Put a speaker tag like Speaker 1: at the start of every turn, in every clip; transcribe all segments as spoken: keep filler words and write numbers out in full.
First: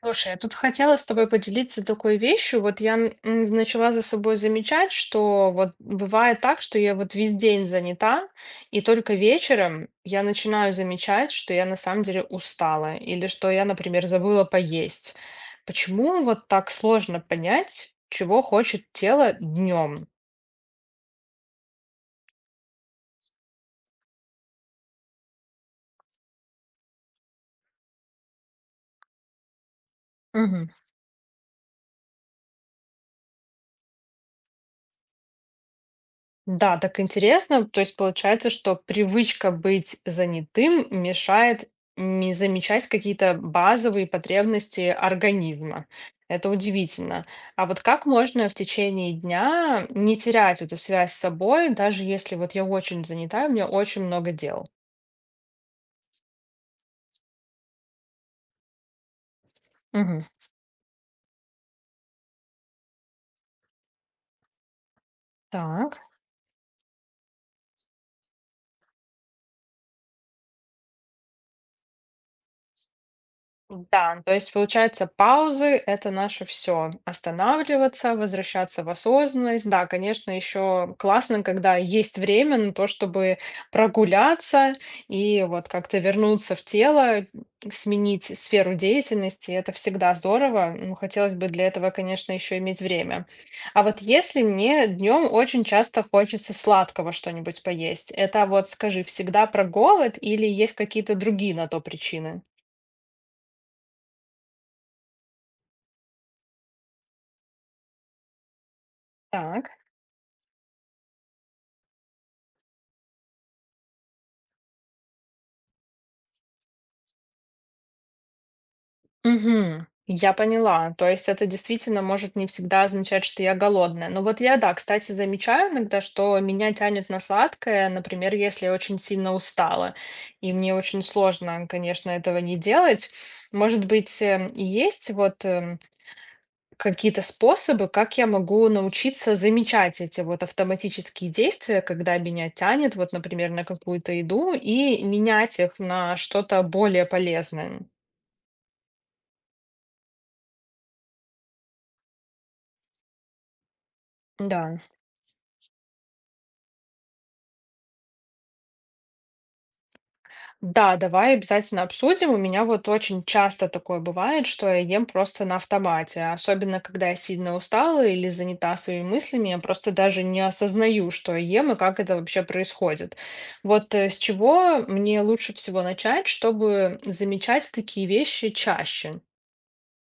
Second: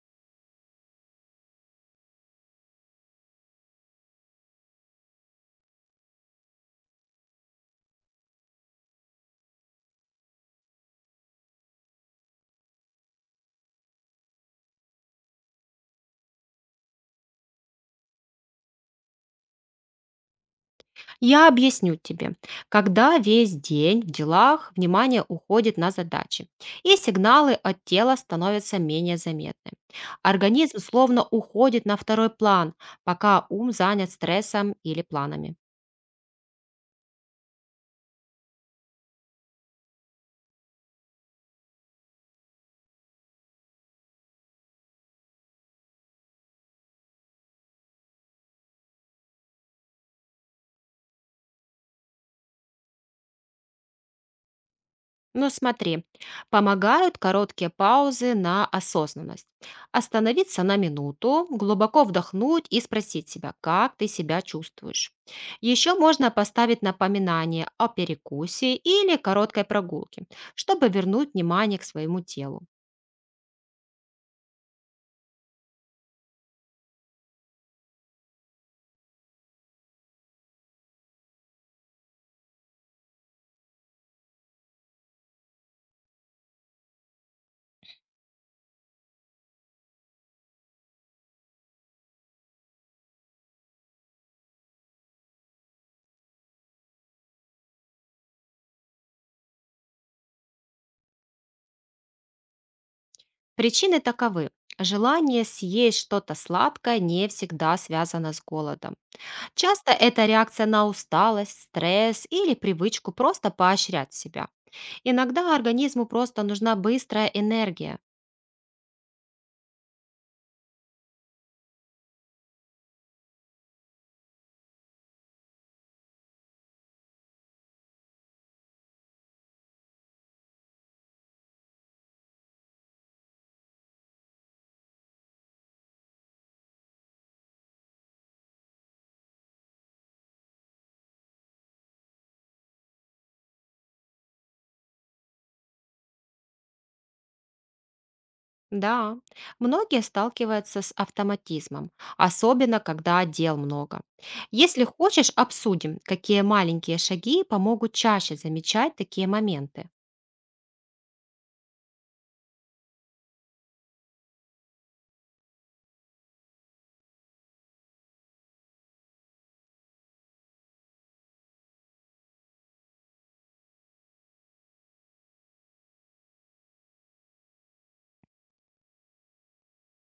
Speaker 1: Слушай, я тут хотела с тобой поделиться такой вещью. Вот я н- м, начала за собой замечать, что вот бывает так, что я вот весь день занята, и только вечером я начинаю замечать, что я на самом деле устала, или что я, например, забыла поесть. Почему вот так сложно понять, чего хочет тело днем?
Speaker 2: Я объясню тебе. Когда весь день в делах внимание уходит на задачи, и сигналы от тела становятся менее заметны. Организм словно уходит на второй план, пока ум занят стрессом или планами.
Speaker 1: Да, так интересно. То есть получается, что привычка быть занятым мешает не замечать какие-то базовые потребности организма. Это удивительно. А вот как можно в течение дня не терять эту связь с собой, даже если вот я очень занята, и у меня очень много дел?
Speaker 2: Но смотри, помогают короткие паузы на осознанность.
Speaker 1: Мгм.
Speaker 2: Остановиться на минуту, глубоко вдохнуть и спросить себя, как ты себя чувствуешь. Еще
Speaker 1: Так.
Speaker 2: можно поставить напоминание о перекусе или короткой прогулке, чтобы вернуть внимание к своему телу.
Speaker 1: Да, ну, то есть получается, паузы это наше все. Останавливаться, возвращаться в осознанность. Да, конечно, еще классно, когда есть время на то, чтобы прогуляться и вот как-то вернуться в тело, сменить сферу деятельности. Это всегда здорово. Ну, хотелось бы для этого, конечно, еще иметь время. А вот если мне днем очень часто хочется сладкого что-нибудь поесть, это вот скажи, всегда про голод или есть какие-то другие на то причины?
Speaker 2: Причины таковы. Желание съесть что-то сладкое не всегда связано с голодом.
Speaker 1: Так.
Speaker 2: Часто это реакция на усталость, стресс или привычку просто поощрять себя. Иногда организму просто нужна быстрая энергия.
Speaker 1: Мгм. Я поняла. То есть это действительно может не всегда означать, что я голодная. Но вот я, да, кстати, замечаю иногда, что меня тянет на сладкое, например, если я очень сильно устала. И мне очень сложно, конечно, этого не делать. Может быть, э, и есть вот эм, какие-то способы, как я могу научиться замечать эти вот автоматические действия, когда меня тянет, вот, например, на какую-то еду, и менять их на что-то более полезное.
Speaker 2: Да, многие сталкиваются с автоматизмом, особенно когда дел много.
Speaker 1: Да.
Speaker 2: Если хочешь, обсудим, какие маленькие шаги помогут чаще замечать такие моменты.
Speaker 1: Да, давай обязательно обсудим. У меня вот очень часто такое бывает, что я ем просто на автомате, особенно когда я сильно устала или занята своими мыслями, я просто даже не осознаю, что я ем и как это вообще происходит. Вот э, с чего мне лучше всего начать, чтобы замечать такие вещи чаще?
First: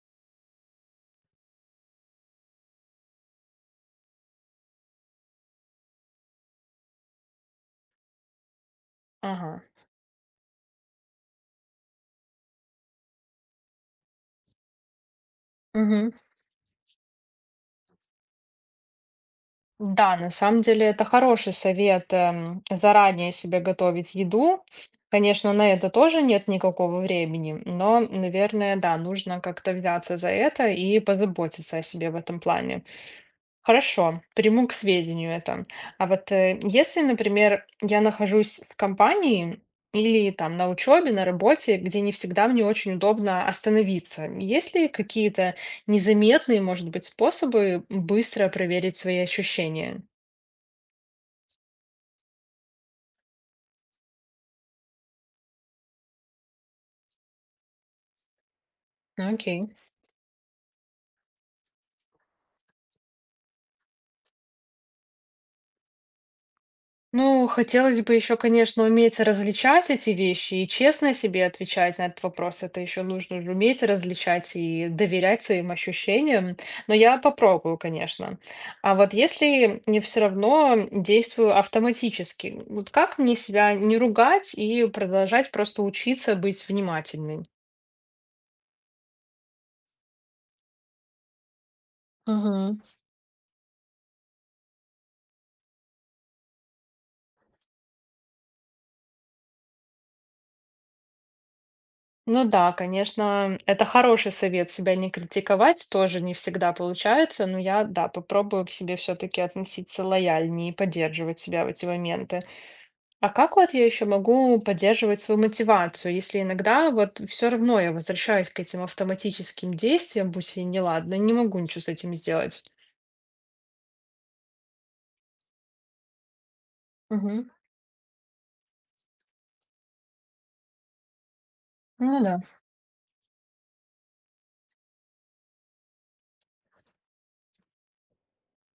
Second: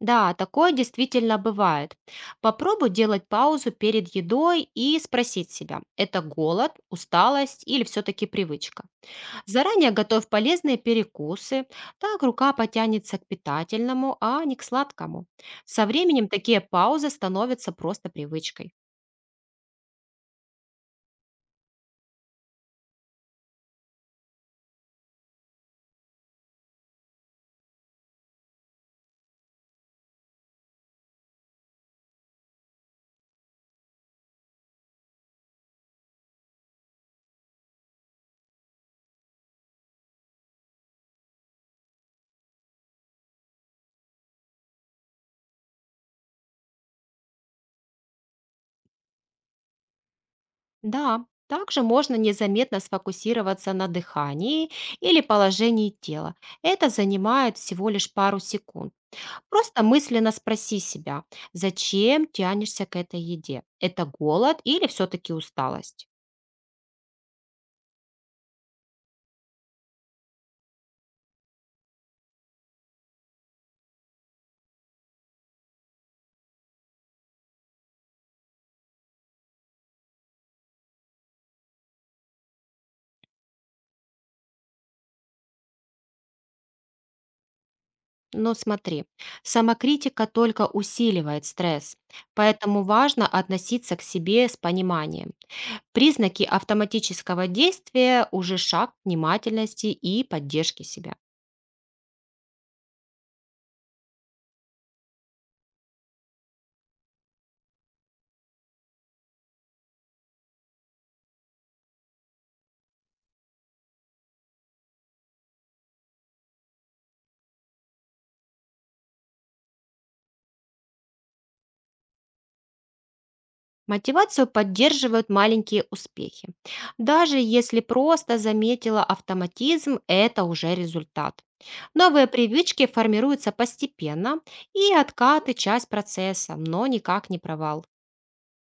Speaker 2: Да, такое действительно бывает. Попробуй делать паузу перед едой и спросить себя, это голод, усталость или все-таки привычка.
Speaker 1: Ага.
Speaker 2: Заранее готовь полезные перекусы, так рука потянется к питательному, а не к сладкому. Со
Speaker 1: Мгм.
Speaker 2: временем такие паузы становятся просто привычкой.
Speaker 1: Да, на самом деле это хороший совет, эм, заранее себе готовить еду. Конечно, на это тоже нет никакого времени, но, наверное, да, нужно как-то взяться за это и позаботиться о себе в этом плане. Хорошо, приму к сведению это. А вот э, если, например, я нахожусь в компании или там на учебе, на работе, где не всегда мне очень удобно остановиться, есть ли какие-то незаметные, может быть, способы быстро проверить свои ощущения?
Speaker 2: Да, также можно незаметно сфокусироваться на дыхании или положении тела. Это занимает всего лишь пару секунд.
Speaker 1: Ну, окей.
Speaker 2: Просто мысленно спроси себя, зачем тянешься к этой еде? Это голод или все-таки усталость?
Speaker 1: Ну, хотелось бы еще, конечно, уметь различать эти вещи и честно себе отвечать на этот вопрос. Это еще нужно же уметь различать и доверять своим ощущениям. Но я попробую, конечно. А вот если не все равно действую автоматически, вот как мне себя не ругать и продолжать просто учиться быть внимательной?
Speaker 2: Но смотри, самокритика только усиливает стресс, поэтому важно относиться к себе с пониманием. Признаки автоматического действия уже шаг к внимательности и поддержки себя.
Speaker 1: Ну да, конечно, это хороший совет себя не критиковать, тоже не всегда получается, но я, да, попробую к себе все-таки относиться лояльнее и поддерживать себя в эти моменты. А как вот я еще могу поддерживать свою мотивацию, если иногда вот все равно я возвращаюсь к этим автоматическим действиям, будь я неладна, не могу ничего с этим сделать?
Speaker 2: Мотивацию поддерживают маленькие успехи. Даже
Speaker 1: Мгм.
Speaker 2: если просто заметила автоматизм, это уже результат.
Speaker 1: Ну
Speaker 2: Новые
Speaker 1: да.
Speaker 2: привычки формируются постепенно, и откаты– часть процесса, но никак не провал.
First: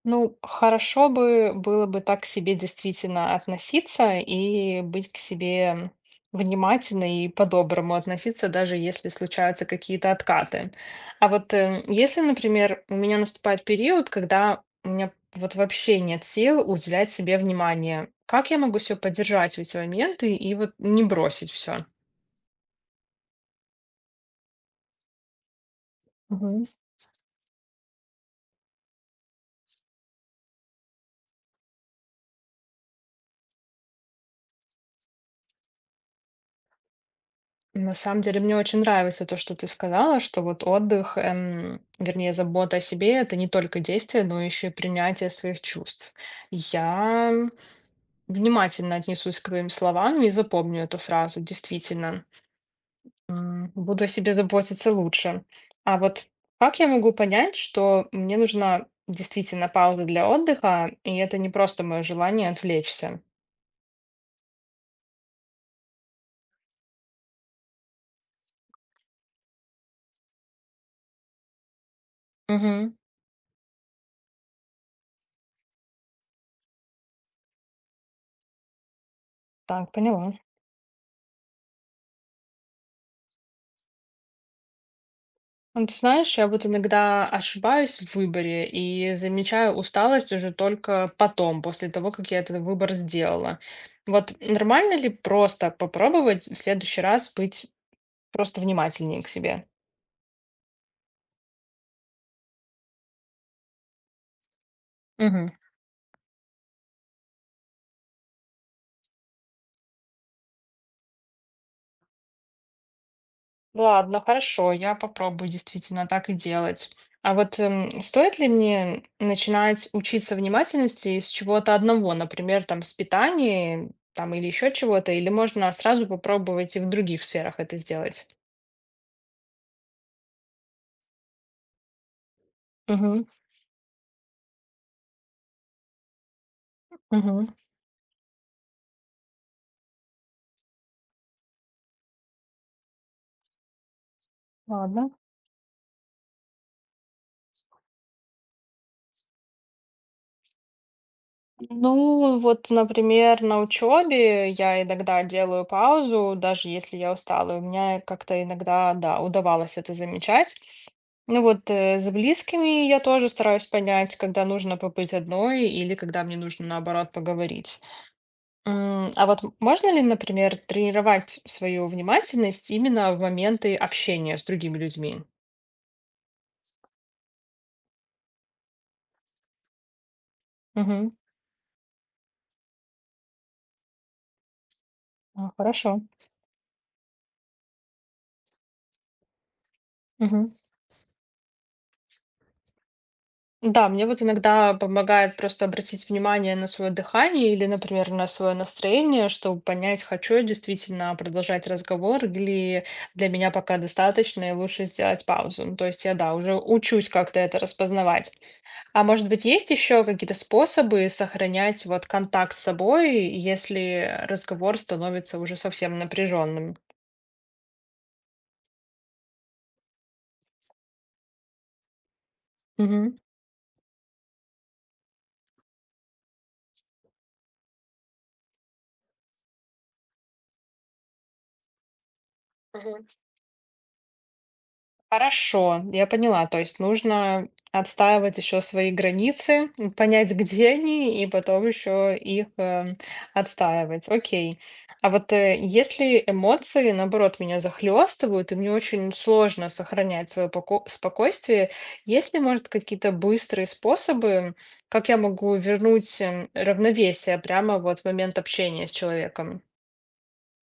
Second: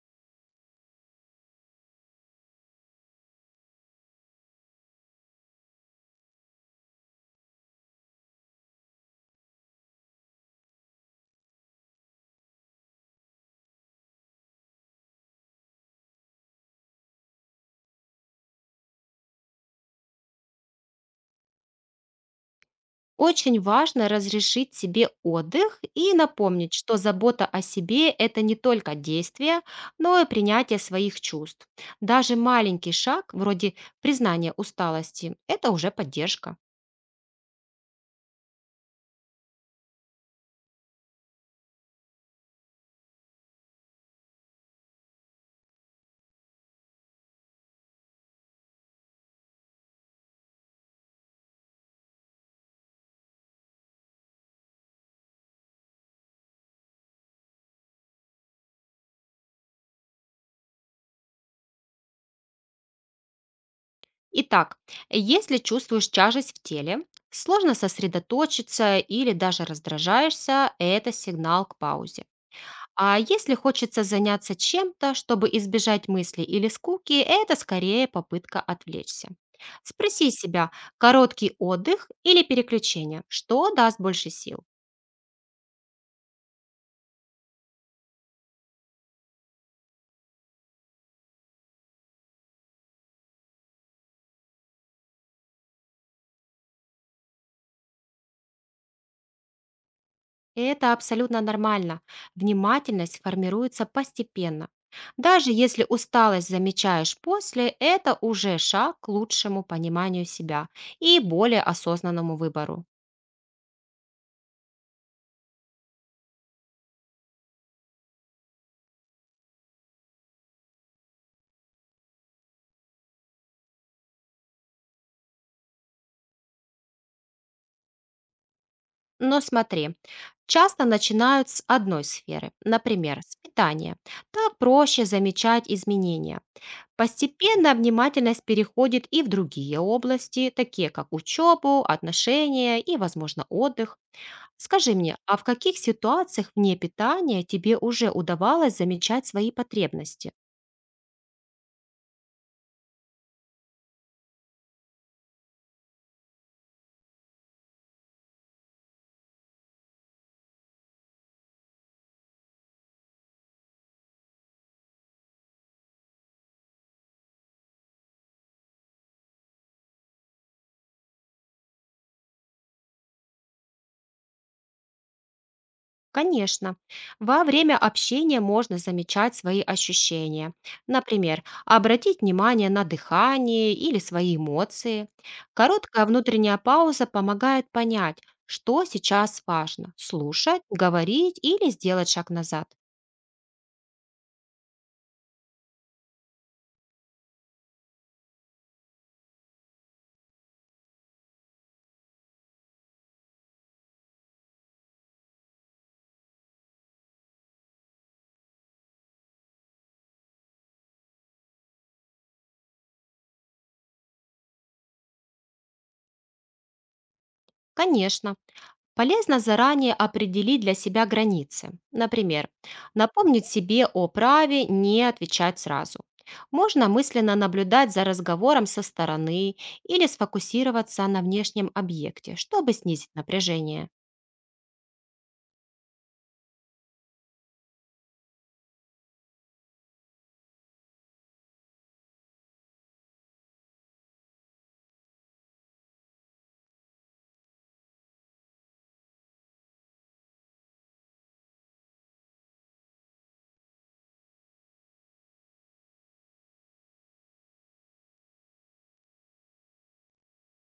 Speaker 1: Ну, хорошо бы было бы так к себе действительно относиться и быть к себе внимательной и по-доброму относиться, даже если случаются какие-то откаты. А вот э, если, например, у меня наступает период, когда у меня вот вообще нет сил уделять себе внимание, как я могу себя поддержать в эти моменты и вот не бросить все?
Speaker 2: Очень важно разрешить себе отдых и напомнить, что забота о себе– это не только действие, но и принятие своих чувств. Даже маленький шаг, вроде признания усталости– это уже поддержка.
Speaker 1: На самом деле мне очень нравится то, что ты сказала, что вот отдых, эм, вернее, забота о себе это не только действие, но еще и принятие своих чувств. Я внимательно отнесусь к твоим словам и запомню эту фразу, действительно. М, Буду о себе заботиться лучше. А вот как я могу понять, что мне нужна действительно пауза для отдыха, и это не просто мое желание отвлечься?
Speaker 2: Итак, если чувствуешь тяжесть в теле, сложно сосредоточиться или даже раздражаешься– это сигнал к паузе.
Speaker 1: Мгм.
Speaker 2: А если хочется заняться чем-то, чтобы избежать мыслей или скуки, это скорее попытка отвлечься.
Speaker 1: Так,
Speaker 2: Спроси
Speaker 1: поняла.
Speaker 2: себя, короткий отдых или переключение, что даст больше сил.
Speaker 1: Ну, ты знаешь, я вот иногда ошибаюсь в выборе и замечаю усталость уже только потом, после того, как я этот выбор сделала. Вот нормально ли просто попробовать в следующий раз быть просто внимательнее к себе?
Speaker 2: Это абсолютно нормально. Внимательность формируется постепенно.
Speaker 1: Мгм.
Speaker 2: Даже если усталость замечаешь после, это уже шаг к лучшему пониманию себя и более осознанному выбору.
Speaker 1: Ладно, хорошо, я попробую действительно так и делать. А вот эм, стоит ли мне начинать учиться внимательности с чего-то одного, например, там с питания, там или еще чего-то, или можно сразу попробовать и в других сферах это сделать?
Speaker 2: Но смотри, часто начинают с одной сферы, например, с питания. Так проще замечать изменения.
Speaker 1: Мгм.
Speaker 2: Постепенно внимательность переходит и в другие области, такие как учебу, отношения и, возможно, отдых. Скажи
Speaker 1: Ладно.
Speaker 2: мне, а в каких ситуациях вне питания тебе уже удавалось замечать свои потребности?
Speaker 1: Ну, вот, например, на учебе я иногда делаю паузу, даже если я устала. У меня как-то иногда, да, удавалось это замечать. Ну вот, э, с близкими я тоже стараюсь понять, когда нужно побыть одной или когда мне нужно, наоборот, поговорить. М, А вот можно ли, например, тренировать свою внимательность именно в моменты общения с другими людьми?
Speaker 2: Конечно. Во время общения можно замечать свои ощущения.
Speaker 1: Мгм.
Speaker 2: Например, обратить внимание на дыхание или свои эмоции.
Speaker 1: А, хорошо.
Speaker 2: Короткая внутренняя пауза помогает понять, что сейчас важно–
Speaker 1: Мгм.
Speaker 2: слушать, говорить или сделать шаг назад.
Speaker 1: Да, мне вот иногда помогает просто обратить внимание на свое дыхание или, например, на свое настроение, чтобы понять, хочу я действительно продолжать разговор или для меня пока достаточно и лучше сделать паузу. Ну, то есть я, да, уже учусь как-то это распознавать. А может быть, есть еще какие-то способы сохранять вот контакт с собой, если разговор становится уже совсем напряженным?
Speaker 2: Конечно. Полезно заранее определить для себя границы. Например,
Speaker 1: Мгм.
Speaker 2: напомнить себе о праве не отвечать сразу. Можно мысленно наблюдать за разговором со стороны или сфокусироваться на внешнем объекте, чтобы снизить напряжение.
Speaker 1: Хорошо, я поняла. То есть нужно отстаивать еще свои границы, м, понять, где они, и потом еще их э, отстаивать. Окей. А вот э, если эмоции, наоборот, меня захлестывают, и мне очень сложно сохранять свое спокойствие, есть ли, может, какие-то быстрые способы, как я могу вернуть э, равновесие прямо вот в момент общения с человеком?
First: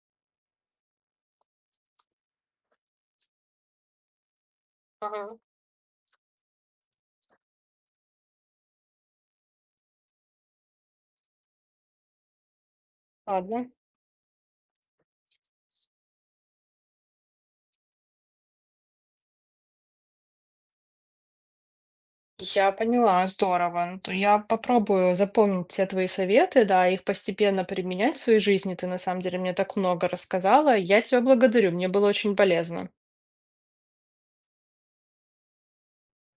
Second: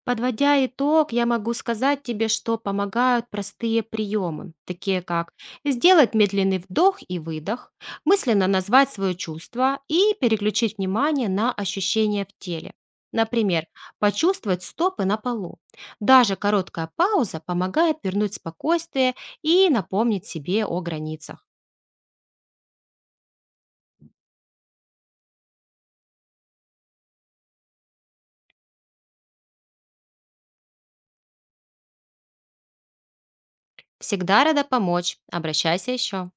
Speaker 2: Подводя итог, я могу сказать тебе, что помогают простые приемы, такие как
Speaker 1: Ага.
Speaker 2: сделать медленный вдох и выдох, мысленно назвать свое чувство и переключить внимание на ощущения в теле. Например,
Speaker 1: Ладно.
Speaker 2: почувствовать стопы на полу. Даже короткая пауза помогает вернуть спокойствие и напомнить себе о границах.
Speaker 1: Я поняла, здорово. Ну, то я попробую запомнить все твои советы, да, их постепенно применять в своей жизни. Ты на самом деле мне так много рассказала. Я тебя благодарю, мне было очень полезно.
Speaker 2: Всегда рада помочь. Обращайся еще.